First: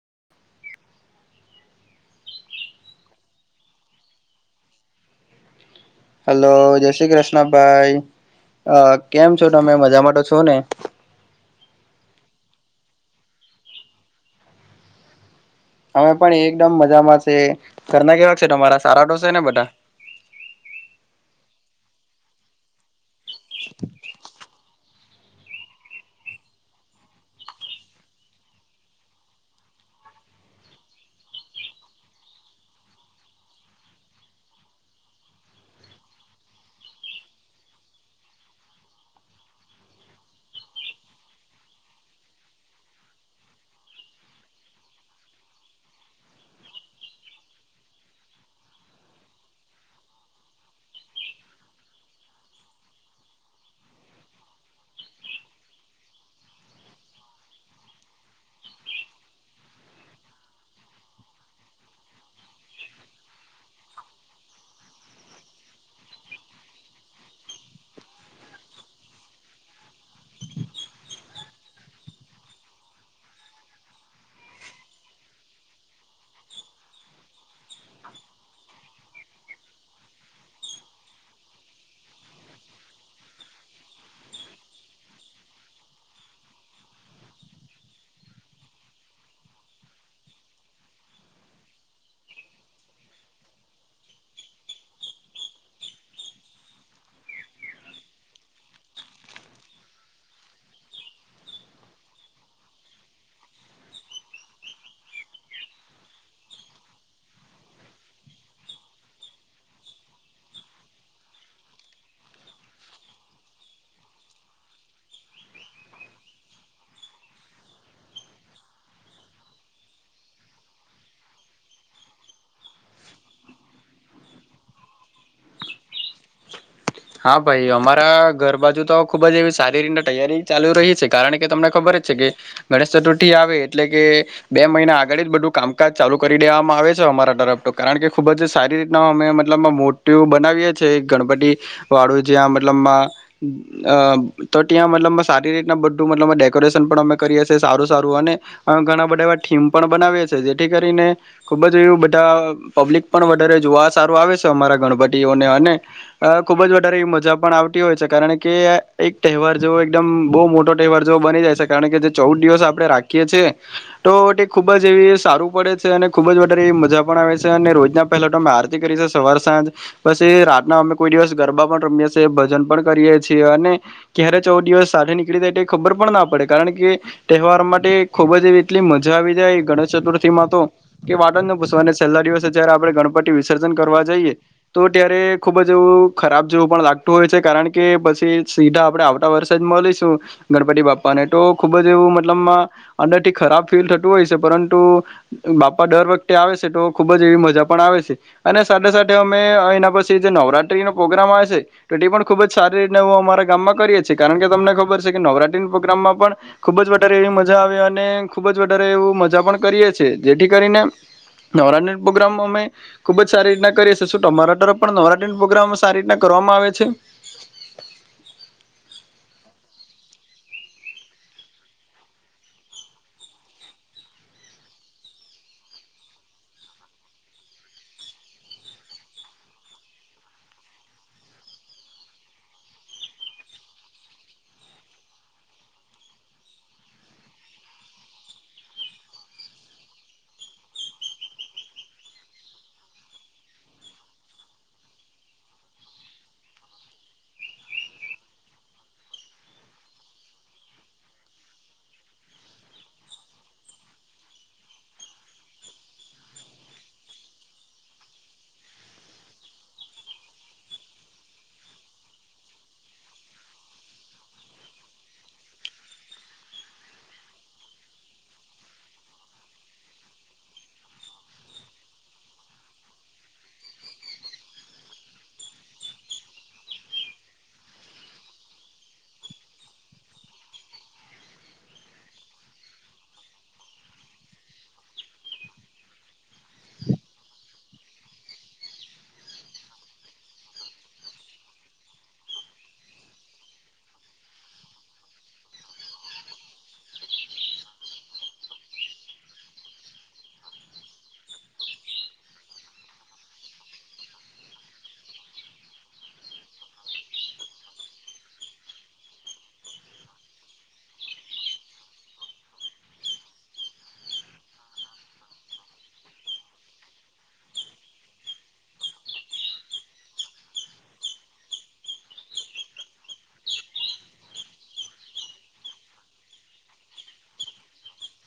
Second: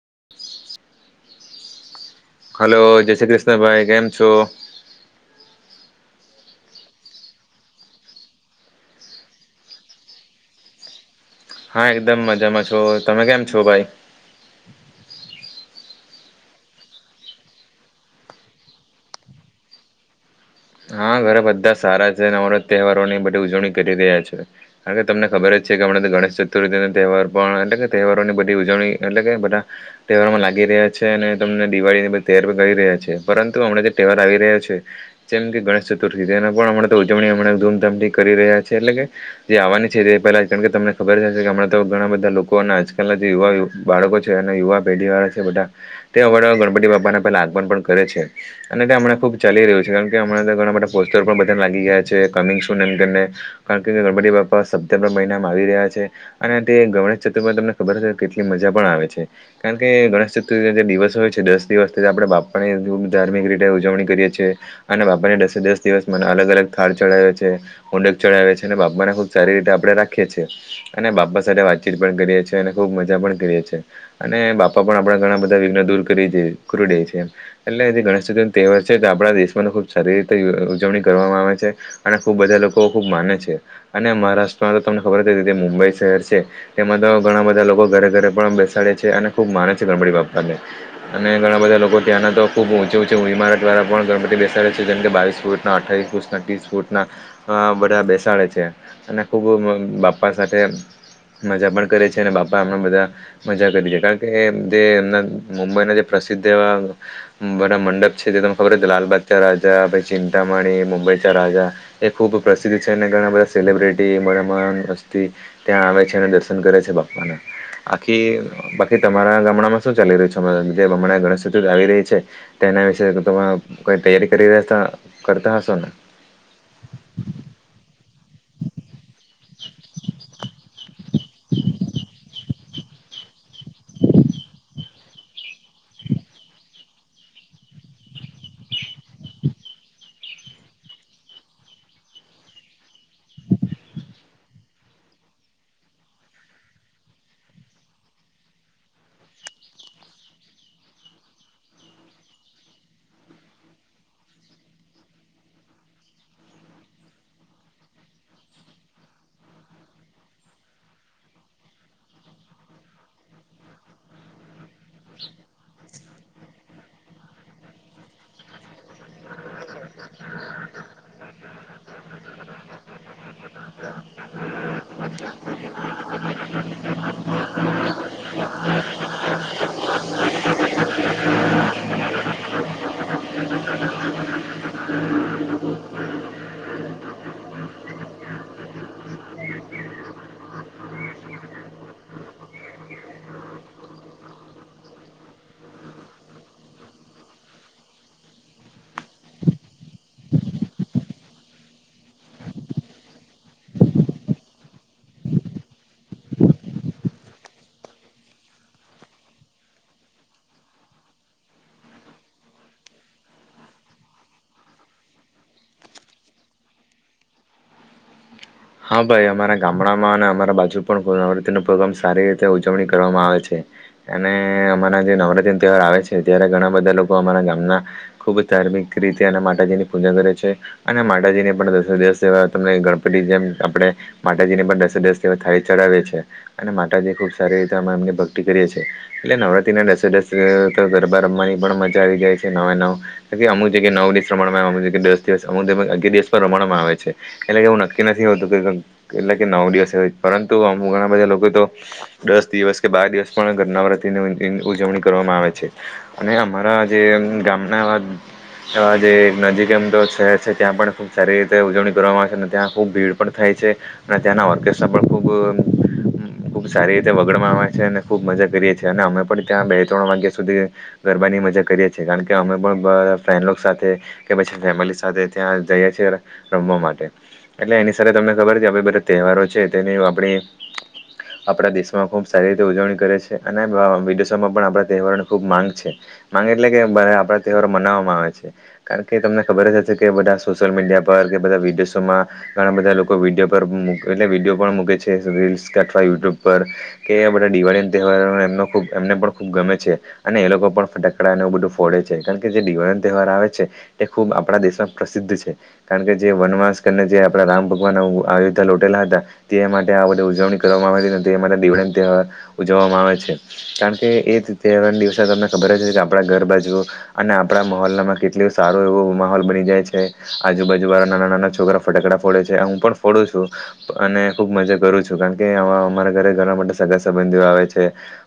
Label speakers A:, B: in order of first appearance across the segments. A: [unintelligible] Hello જય શ્રી કૃષ્ણભાઈ, કેમ છો?
B: હલો જય શ્રી કૃષ્ણ ભાઈ. હ કેમ છો તમે, મજામાટે છો ને?
A: હા એકદમ મજામાં છો, તમે કેમ છો ભાઈ?
B: અમે પણ એકદમ મજામાં છે ઘરના કેવા છેરા સારા તો છે ને બધા. [inaudible] [inaudible]
A: હા ઘરે બધા સારા છે ન અવત તહેવારોની બધી ઉજવણી કરી રહ્યા છે. અને તમને ખબર જ છે કે હમણાં ગણેશ ચતુર્થીના તહેવાર પણ એટલે કે તહેવારોની બધી ઉજવણી એટલે કે બધા તહેવારમાં લાગી રહ્યા છે અને તમને દિવાળી ની બધ તહેવાર કરી રહ્યા છે પરંતુ હમણાં જે તહેવાર આવી રહ્યા છે. જેમ કે ગણેશ ચતુર્થી તેને પણ અમનેતો ઉજવણીમ ધૂમધામથી કરી રહ્યા છે એટલે કે જે આવાની છે તે પહેલા [unintelligible] ને ખબર થ છે કે હમણાં તો ઘણા બધા લોકો અને આજકાલના જે યુવા બાળકો છે અને યુવા પેઢી વાળા છે બધા તે આમળા ગણપતિ બાપાના પહેલા આગમન પણ કરે છે અને તે હમણા ખુબ ચાલી રહ્યું છે કારણ કે હમણાં તે ગણ બ પોસ્ટર પણ બધાં લાગી ગયા છે કમિંગ સૂન એ કારને કાકે ગણપતી બાપા સપ્ટેમ્બર મહિનામાં આવી રહ્યા છે અને તે ગણેશ ચતુર્માં તમને ખબર હશે કેટલી મજા પણ આવે છે કારણ કે ગણેશ ચતુર્થી દિવસ હોય છે દસ દિવસ થી આપણે બાપા ખબ ધાર્મિક રીતે ઉજવણી કરીએ છીએ અને બાપા ને દસે દસ દિવસ મને અલગ અલગ થાળ ચડાવે છે મોદક ચડાવે છે અને બાપાને ખુબ સારી રીતે આપડણે રાખીએ છીએ. અને બાપા સાથે વાતચીત પણ કરીએ છીએ અને ખુબ મજા પણ કરીએ છીએ અને બાપા પણ આપડા ઘણા બધા વિઘ્ન દૂર કરી દે કરું દેય છે એમ એટલે જે ગણેશ ચતૂર તહેવાર છે આપણા દેશમાં ખુબ સારી રીતે ઉજવણી કરવામાં આવે છે અને ખૂબ બધા લોકો ખૂબ માને છે અને મહારાષ્ટ્રમાં તો તમને ખબર જ રતે મું બઈ શહેર છે તેમાં તો ઘણા બધા લોકો ઘરે ઘરે પણ બેસાડે છે અને ખુબ માને છે ગણબડી બાપા ને. અને ઘણા બધા લોકો ત્યાંના તો ખુબ ઊંચે ઊંચી ઇમારત વારા પણ ગણપતિ બેસાડે છે જેમ કે બાવીસ ફૂટ. અઠસ ફૂટ ત્રીસ ફૂટ ના બધા બેસાડે છે અને ખુબ બાપ્પા સાથે [unintelligible] મજા પણ કરે છે અને બાપામણા બધા મજા કરી છે કારણ કે જે એમના મુંબઈના જે પ્રસિદ્ધ એવા બધા મંડપ છે જે તને ખબર હો લાલબાગં રાજા પછ ટમાણી મુુંબઈ રાજા એ ખૂબ પ્રસિદ્ધ છે અને ઘણા બધા સેલિબ્રિટી મમ અસ્તી ત્યાં આવે છે અને દર્શન કરે છે બાપાના. આખી બાકી તમારા ગામડામાં શું ચાલી રહ્યું છે હમણાં જેમ હમણા ગણેશ ચતુ આવી રહી એ છે. એના વિશે તમે કઈ તૈયારી કરી દ કરતા હશો ને.
B: હા ભાઈ અમારા ઘર બાજુ તો ખુબ જ એવી સારી રીત તૈયારી ચાલુ રહી છે. કારણ કે તમને ખબર જ છે કે ગણેશ ચતુર્થી આવે એટલે કે બે મહિના આ ગળ જ બધું કામકાજ ચાલુ કરી દેવામાં આવે છે અમારા તરફ તો કારણ કે ખુબ જ સારી રીતના અમે મતલબ મોટ પેલુ બનાવીએ છે ગણપતિ વાળું જ્યાં મતલબમાં અ તો ત્યાં મતલબ મા સારી રીતના બધું મતલબમા ડેકોરેશન પણ અમે કરીએ છીએ સારું સારું અને ઘણા બધા એવા થીમ પણ બનાવીએ છીએ જેથી કરીને ખૂબ જ બધા પબ્લિક પણ વધારે જોવા સારું આવે છે અમારા ગણપટીઓને અને ખુબ જ વધારે એ મજા પણ આવતી હોય છે કારણ કે એક તહેવાર જેવો એકદમ બહુ મોટો તહેવાર જેવો બની [unintelligible] કારણકે જે ચૌદ દિવસ આપણે રાખીએ છી તો ખૂબ જ એવી સારું પડે છે અને ખૂબ જ મજા પણ આવે છે અને રોજના પહેલા તો અમે આરતી કરી છે સવાર સાંજ પછી રાતના અમે કોઈ દિવસ ગરબા પણ રમીએ છીએ ભજન પણ કરીએ છીએ અને ક્યારે ચૌદ દિવસ સાથે નીકળી જાય ખબર પણ ના પડે કારણ કે તહેવાર માટે ખુબ જ એવી એટલી મજા આવી જાય ગણેશ ચતુર્થી માં તો કે વા ત જ ના પૂસવાને છેલ્લા દિવસે જયારે આપણે ગણપતિ વિસર્જન કરવા જઈએ તો ત્યારે ખુબ જ એવું ખરાબ જેવું પણ લાગતું હોય છે કારણ કે પછી સીધા આપણે આવતા વર્ષે જ મળીશું ગણપતિ બાપા તો ખબ જવું મતલ અંદર થી ખરાબ ફીલ થતું હોય છે પરંતુ બાપા ડર વતે આવે છે તો ખુબ જ એવી મજા પણ આવે છે અને સાથે સાથે અમે એના પછી જે નવરાત્રી પ્રોગ્રામ આવે છે તો તે પણ ખુબ જ સારી રીતેું અમારા ગામમાં કરીએ છીએ કારણ કે તમને ખબર છે કે નવરાત્રી પ્રોગ્રામ ખુબ જારે એવી મજા આવે અને ખુબ જ વધારે એવ મજા પણ કરીએ છે જેથી કરીને નવરાત્રી પ્રોગ્રામ અમે ખુબ જ સારી રીતના કરીએ છીએ શું તોરા પણ નવરાત્રી પ્રોગ્રામ સારી રીતના કરવામાં આવે છે.
A: હા ભાઈ અમારા ગામડામાં અને અમારા બાજુ [unintelligible] ન પ્રોગ્રામ સારી રીતે ઉજવણી કરવામાં આવે છે. અને અમારા જે નવરાત્રી ન તહેવાર આવે છે ત્યારે ઘણા બધા લોકો અમારા ગામના ખુબ સા ધાર્મિક રીતે અને માતાજીની પૂજા કરે છે અને માતાજીને પણ દસે દિવસ જેવા તમને ગણપતિ જેમ આપણે માતાજી ને પણ દસે દસવા થાય ચડાવએી છે અને માતાજી ખુબ સારી રીતે અમે એમને ભક્તિ કરી એટલે નવરાત્રીને દસેસ ગરબા રમવાની પણ મજા આવી જાય છે નવા નવ અમુક નવ દિવસ રમણ દસ દિવસ અમુ દિવસ રણમાં આવે છે એટલે કે હું નક્કી ન થી નવ દિવસેય પરંતુ અમ ઘણા બધા લોકો તો દસ દિવસ કે બા દી વસ પણ ઘરનાવ્રતિની ઉજવણી કરવામાં આવે છે અને અમારા જે ગામના જે નજીક એમ તો શહેર છે ત્યાં પણ ખુબ સારી રીતે ઉજવણી કરવામાં આવશે ત્યાં ખૂબ ભીડ પણ થાય છે અને ત્યાંના ઓર્કેસ્ટ્રા પણ ખૂબ ખુબ સારી રીતે વગડમાં આવે છે અને ખુબ મજા કરીએ છીએ અને અમે પણ ત્યાં બે ત્રણ વાગ્યા સુધી ગરબાની મજા કરીએ છીએ કારણ કે અમે પણ બ ફ્રેન્ડલો સાથે કે પછી ફેમિલી સાથે ત્યાં જઈએ છીએ. રમવા માટે એટલે એની સાથે તમને ખબર છે આપ બધા તહેવારો છે તેની આપણી આપણા દેશમાં ખૂબ સારી રીતે ઉજવણી કરે છે અને વિદેશોમાં પણ આપણા તહેવારોની ખૂબ માંગ છે. માગે એટલે કે બ આપડા તહેવાર મનાવવામાં આવે છે કારણ કે તમને ખબર જ હશે કે બધા સોશિયલ મીડિયા પર કે બધા વિડીયોસોમાં ઘણા બધા લોકો વિડીયો પર એટલે વિડીયો પણ મૂકે છે રીલ્સ અવા યુટ્યુબ પર કે બધા દિવાળી તહેવાર એમબ એમને પણ ખૂબ ગમે છે અને એ લોકો પણ ફટકડાને એવું બધું ફોડે છે. કાર જે દિવાળી તહેવાર આવે છે તે ખુબ આપણા દેશમાં પ્રસિદ્ધ છે કારણ કે જે વનમાસ જે આપડા રામ ભગવાન આયોધ્ય લટેલા હતા તે માટે આ બધ ઉજવણી કરવામાં આવી હતી તે માટે દિવાળ તેવાર ઉજવવામાં આવે છે કારણ કે એ તહેવાર દિવસે તમને ખબર છે કે આપડા ઘર બાજુઓ અને આપડા મહહોલમાં કેટલ સારો એવો માહોલ બની જાય છે આજુબાજુ વાળા નાના નાના છોકરા ફટાકડા ફોડે છે હું પણ ફોડું છું અને ખુબ મજા કરું છું કારણ કે આ અરા ઘરે ઘર માટે સંબંધીઓ આવે છે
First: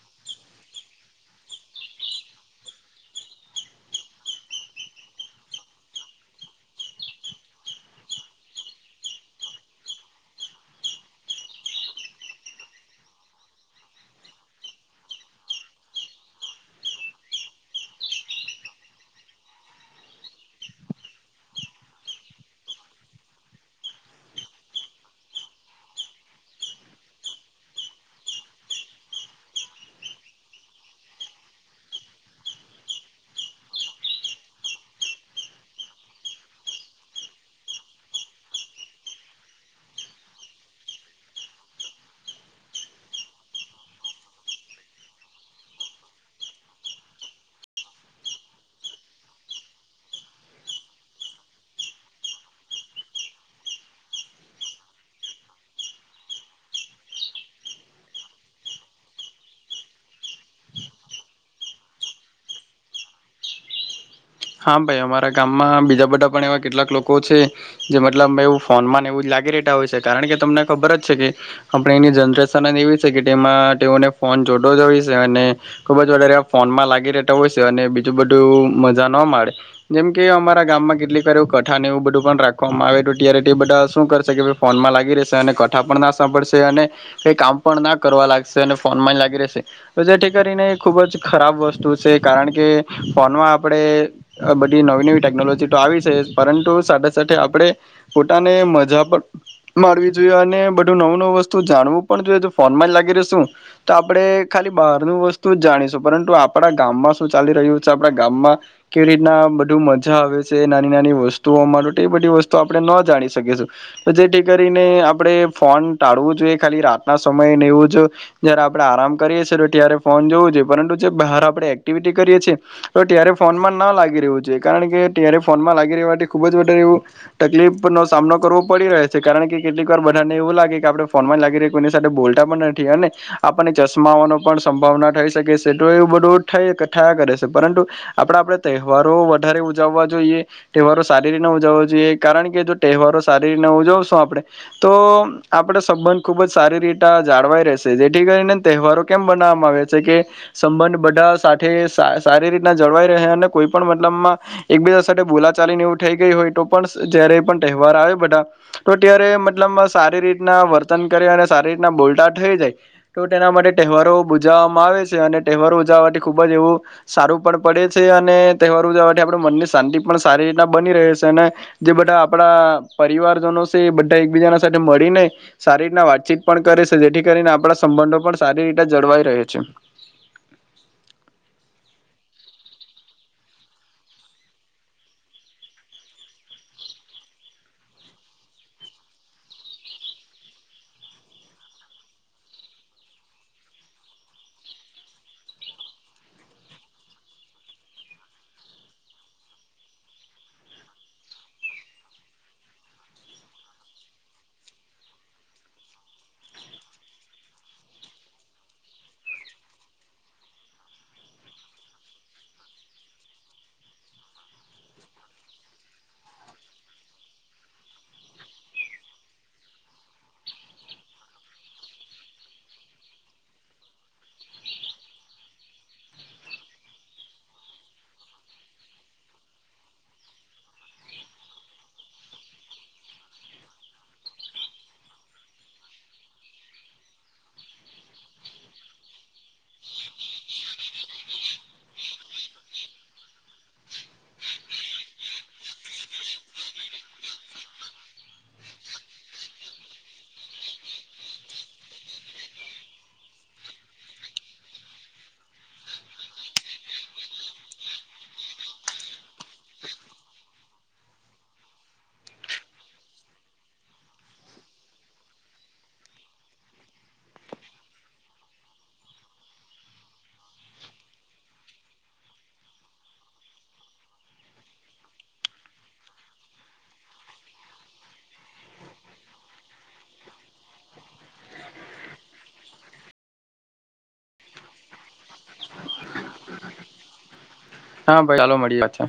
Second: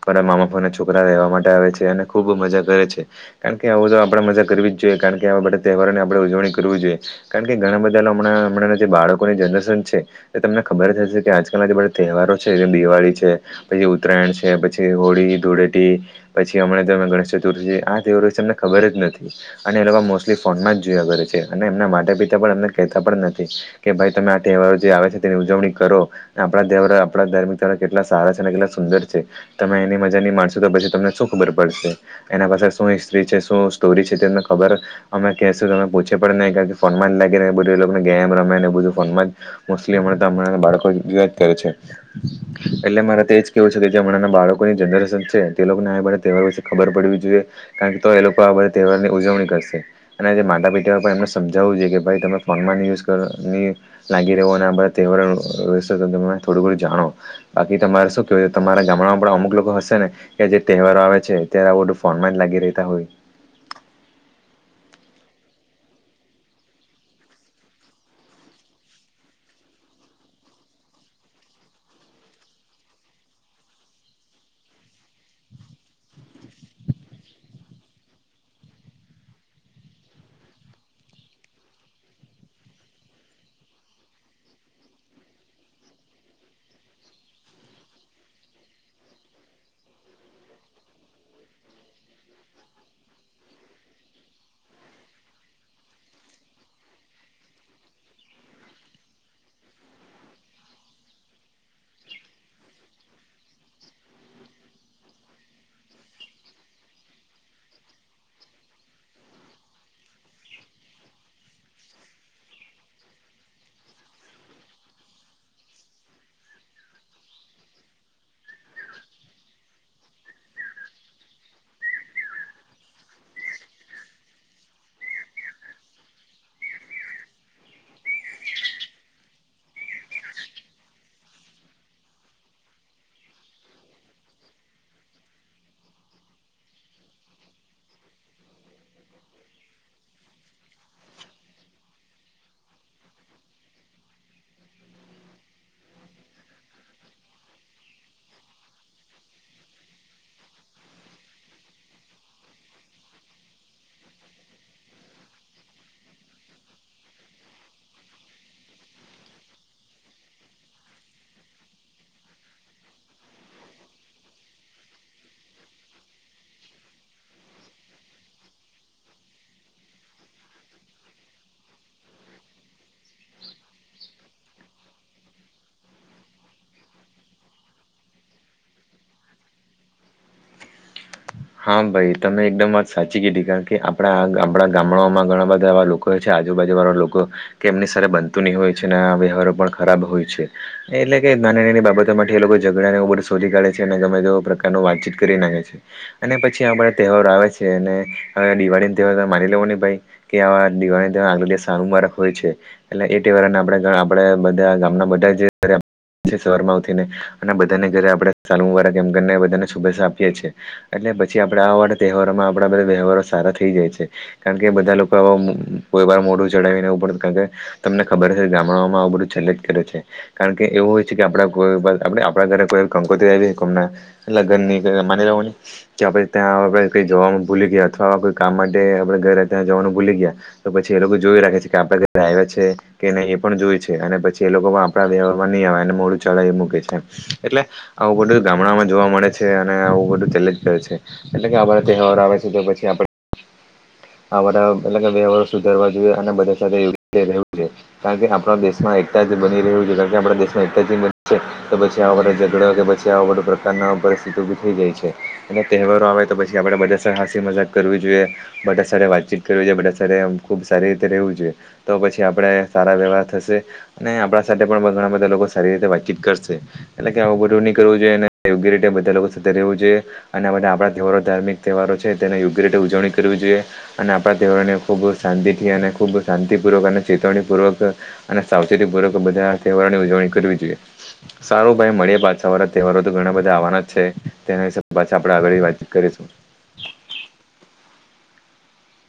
A: મારા મા બાપા ના છોકરા રહેેવા માટે આવે છે અને ખુબ મજા કરે છે કારણ કે આવ બ તો આપણે મજા કરવી જ જોઈએ કારણ કે આવા બધા તહેવારોની આપણે ઉજવણી કરવી જ જોઈએ કારણ કે ઘણા બધા લોકો હમણાં હણાં જે બાળકોની જનરેશન છે એ તમને ખબર હશે કે આજકાલના જે બધા તહેવારો છે જે દિવાળી છે. પછી ઉત્તરાયણ છે પછી હોળી ધૂળેટી પછી હમણાં તમે ગણેશ ચતુર્થી આ તેવ તમને ખબર જ નથી અને એ લોકો મોલી ફોનમાં જ જોયા કરે છે અને એમના માટે પિતા પણ એમને કતા પણ નથી. કે ભાઈ તમે આ તહેવારો જે આવે છે તેની ઉજવણી કરો આપ તહે ધાર્મિક ત કેટલા સારા છે. કેટ સુંદર છે તમે એની મજા ની માણસો તો પછી તમને સુખ ખબર પડશે એના પાસે શુસ્ત્રી છે. સ્ટોરી છેને ખબર અમે કશું તમે પૂછે પણ નહી કાર કે ફોન જ લાગી બોલ એને ગેમ રમે ફોનમાં [unintelligible] બાળકો કરે છે એટલે મારેજ કેવું છે કે જે હણાં બાળકોની જનરેશન છે તે લોકોને આહેર વ ખબર પડવી જોઈએ કારણ કે તો એ લોકો આ બધા તહેવારની ઉજવણી કરશે અને આજે માતા પિટીઓએ પણ એમને સમજાવવું જોઈએ કે ભાઈ તમે ફોનમાં ન લાગી રહ અને બધ તહેવાર તમે થોડું ઘણું જાણો બાકી તમારા કે તમારા ગામડામાં પણ અમુક લોકો હશે ને કે જે તહેવારો આવે છે ત્યારે બધું ફોન માં જ લાગી રતા હોય.
B: [inaudible] હા ભાઈ અમારા ગામમાં બીજા બધા પણ એવા કેટલાક લોકો છે જે મતલબ ફોનમાંને એવું જ લા ગી હોય છે કારણ કે તમને ખબર જ છે કે આપની જનરેશન એવી છે કે તેમાં તેને ફોન જોતો જ હો અને ખુબ જ વધારે ફોનમાં લાગી રતા હોય છે અને બીજું બધું. જા ન મળે જેમ કે અમારા ગામમાં કેટલીક વા એું કઠાણ એવું બધું પણ રાખવામાં આવે તો ત્યારે બધા શું કરશે કે ફોનમાં લાગી રશે અને કથા પણ ન સાંભળશે અને ક કામ પણ ના કરવા લાગશે અને ફોન લાગી રહેશે તો જેથી કરીને ખૂબ જ ખરાબ વસ્તુ છે કારણ કે ફોનમાં પણે આ બધી નવી-નવી ટેકનોલોજી તો આવી છે, પરંતુ સાથે-સાથે આપણે પોતાને મજા પણ માણવી જોઈએ, અને બધું નવું-નવું વસ્તુ જાણવું પણ જોઈએ, જો ફોન માં જ લાગી રહેશું તો આપડે [unintelligible] ખાલી બહારનું વસ્તુ જ જાણીશું પરંતુ આપણા ગામમાં શું ચાલી રહ્યું છે આપણા ગામમાં કેવી રીતના બધું મજા આવે છે નાની નાની વસ્તુઓ માટે તો એ બધી વસ્તુ આપડણે ન જાણી શકીએ જેથી કરીને આપણે ફોન ટાળવું જોઈએ ખાલી રાતના સમય એવું આપ આરામ કરીી તો ત્યારે ફોન જોવું જોઈએ પરંતુ જે બહાર આપ એક્ટિવિટી કરીએ છી તો્યારે ફોન માં ના લાગી રહવ છે કારણ કે ત્યારે ફોનમાં લાગી રહેવાથી ખુબ જ વધારે એવું તકલીફ નો સામનો કરવું પડી રહે છે કારણ કેટલીક વાર બધાને એવું લાગે કે આપડણે ફોનમાં જ લાગી ર્યા કોઈની સાથે બોલતા પણ નથી અને આપણને ચશ્મા આવવાનો પણ સંભાવના થઈ શકે છે તો એવું બધું થયા કરે છે પરંતુ આપડે આપણે તહેવારો વધારે ઉજવવા જોઈએ તહેવારો સારી રીના ઉજવવા જોઈએ કારણ કે જો તહેવારો સારી રીઉજવશો આપણે તો આપડ સંબંધ ખુબ જ સારી રીતે જાળવાય રહેશે જે કરી તહેવારો કેમ બનાવવામાં આવે છે કે સંબંધ બધા સાથે સારી રીતના જળવાઈ રહે અને કોઈ પણ મતલબમાં એક બીજા સાથે બોલા ચાલીને એવું થઈ ગઈ હોય તો પણ જ્યારે પણ વાર આવે બધા તો અત્યારે મતલબ સારી રીતના વર્તન કરે અને સારી રીતના બોલ્ટા થઈ જાય તો તેના માટે તહેવારો ઉજવવા માં આવે છે અને તહેવારો ઉજવવા થી ખુબ જ એવું સારું પણ પડે છે અને તહેવારો ઉજવવા થી આપણા મનને પણ સારી રીતના બની રહે છે અને જે બધા આપણા પરિવારજનો છે બધા એકબીજા ના સાથે મળીને સારી રીતના વાતચીત પણ કરે છે જેથી કરીને આપણા સંબંધો પણ સારી રીતે જળવાઈ રહે છે
A: હા ભાઈ તમે એકદમ વાત સાચી કીધી કારણ કે આપડા આ ગામડામાં ઘણા બધા એવા લોકો છે આજુબાજુ વાળો લોકો કેમની સાથે બનતું નહીં હોય છે અને વ્યવહારો પણ ખરાબ હોય છે એટલે કે નાની નાની બાબતો માટે એ લોકો ઝઘડા ને આવું બધું શોધી કાઢે છે અને ગમે તેવુ પ્રકારનું વાતચીત કરી નાખે છે અને પછી આ બધા તહેવારો આવે છે અને હવે દિવાળી તહેવાર માની લેવો ને ભાઈ કે આવા દિવાળી સાલ મુબારક હોય છે એટલે એ તહેવારાને આપ આપે બધા ગામના બધા સવાર માં ઉઠીને અને બધાને ઘરે આપડે સાલ મુબારક એમ કરીને બધાને શુભેચ્છા આપીએ છીએ એટલે પછી આપણે આવાળા તહેવારોમાં આપણા બધા વ્યવહારો સારા થઈ જાય છે કારણ કે બધા લોકો આવા કોઈ વાર મોઢું ચડાવીનેવું પડ કારણ કે તમને ખબર હશે ગામડાઓમાં આ બધું છેલ્લે જ કર્યું છે કારણ કે એવું હોય છે કે આપ કોઈ આપ આપણા ઘરેઈ કંકોતિ આવીમ લગનની માની ન કે આપડે ત્યાં આવે કંઈ જવાનું ભૂલી ગયા, અથવા કોઈ કામ માટે આપડે ઘરે ત્યાં જવાનું ભૂલી ગયા તો પછી એ લોકો જોઈ રાખે છે કે આપડે ઘરે આયવા છે કે નહીં એ પણ જોયે છે, અને પછી એ લોકો પણ આપણા વ્યવહારમાં નહીં આવે અને મોડું ચડાવી મૂકે છે. એટલે આવું બધું ગામડામાં જોવા મળે છે, અને આવું બધું [unintelligible] [unintelligible] એટલે કે આ બધા તહેવાર આવે છે તો પછી આપણે આ બધા અલગ વ્યવહારો સુધારવા જોઈએ, અને બધા સાથે [inaudible] રહેવું જોઈએ, કારણ કે આપણા દેશમાં એ એકતા જ બની રહ્યું છે, કારણ કે આપણા દેશમાં એકતા જ બની છે, તો પછી આવા બધો ઝઘડા કે પછી આવા બધો પ્રકારનો પરિસ્થિતિ ઊભી થઈ જાય છે, અને તહેવારો આવે તો પછી આપણે બધા સા હસી મજાક કરવી જોઈએ. બધા સાથે વાતચીત કરવી જોઈએ, બધા સાથે આમ ખૂબ સારી રીતે રહેવું જોઈએ. તો પછી આપણે સારા વ્યવહાર થશે. અને આપડા સાથે પણ ઘણા બધા લોકો સારી રીતે વાતચીત કરશે. એટલે કે આવું બધું ની કરવું જોઈએ [unintelligible] યોગ્ય રીતે બધા લોકો સાથે રહેવું જોઈએ, અને આ બધા આપણા તહેવારો ધાર્મિક તહેવારો છે તેને યોગ્ય રીતે ઉજવણી કરવી જોઈએ, અને આપણા તહેવારોને ખૂબ શાંતિથી અને ખૂબ શાંતિપૂર્વક અને ચેતવણીપૂર્વક અને સાવચેતીપૂર્વક બધા તહેવારોની ઉજવણી કરવી જોઈએ. સારું ભાઈ મળીએ પાછા, આવા તહેવારો તો ઘણા બધા આવવાના જ છે. તેના વિશે પાછા આપણે આગળેય વાતચીત કરીશું.
B: [inaudible] હા ભાઈ ચાલો મળીએ પાછા.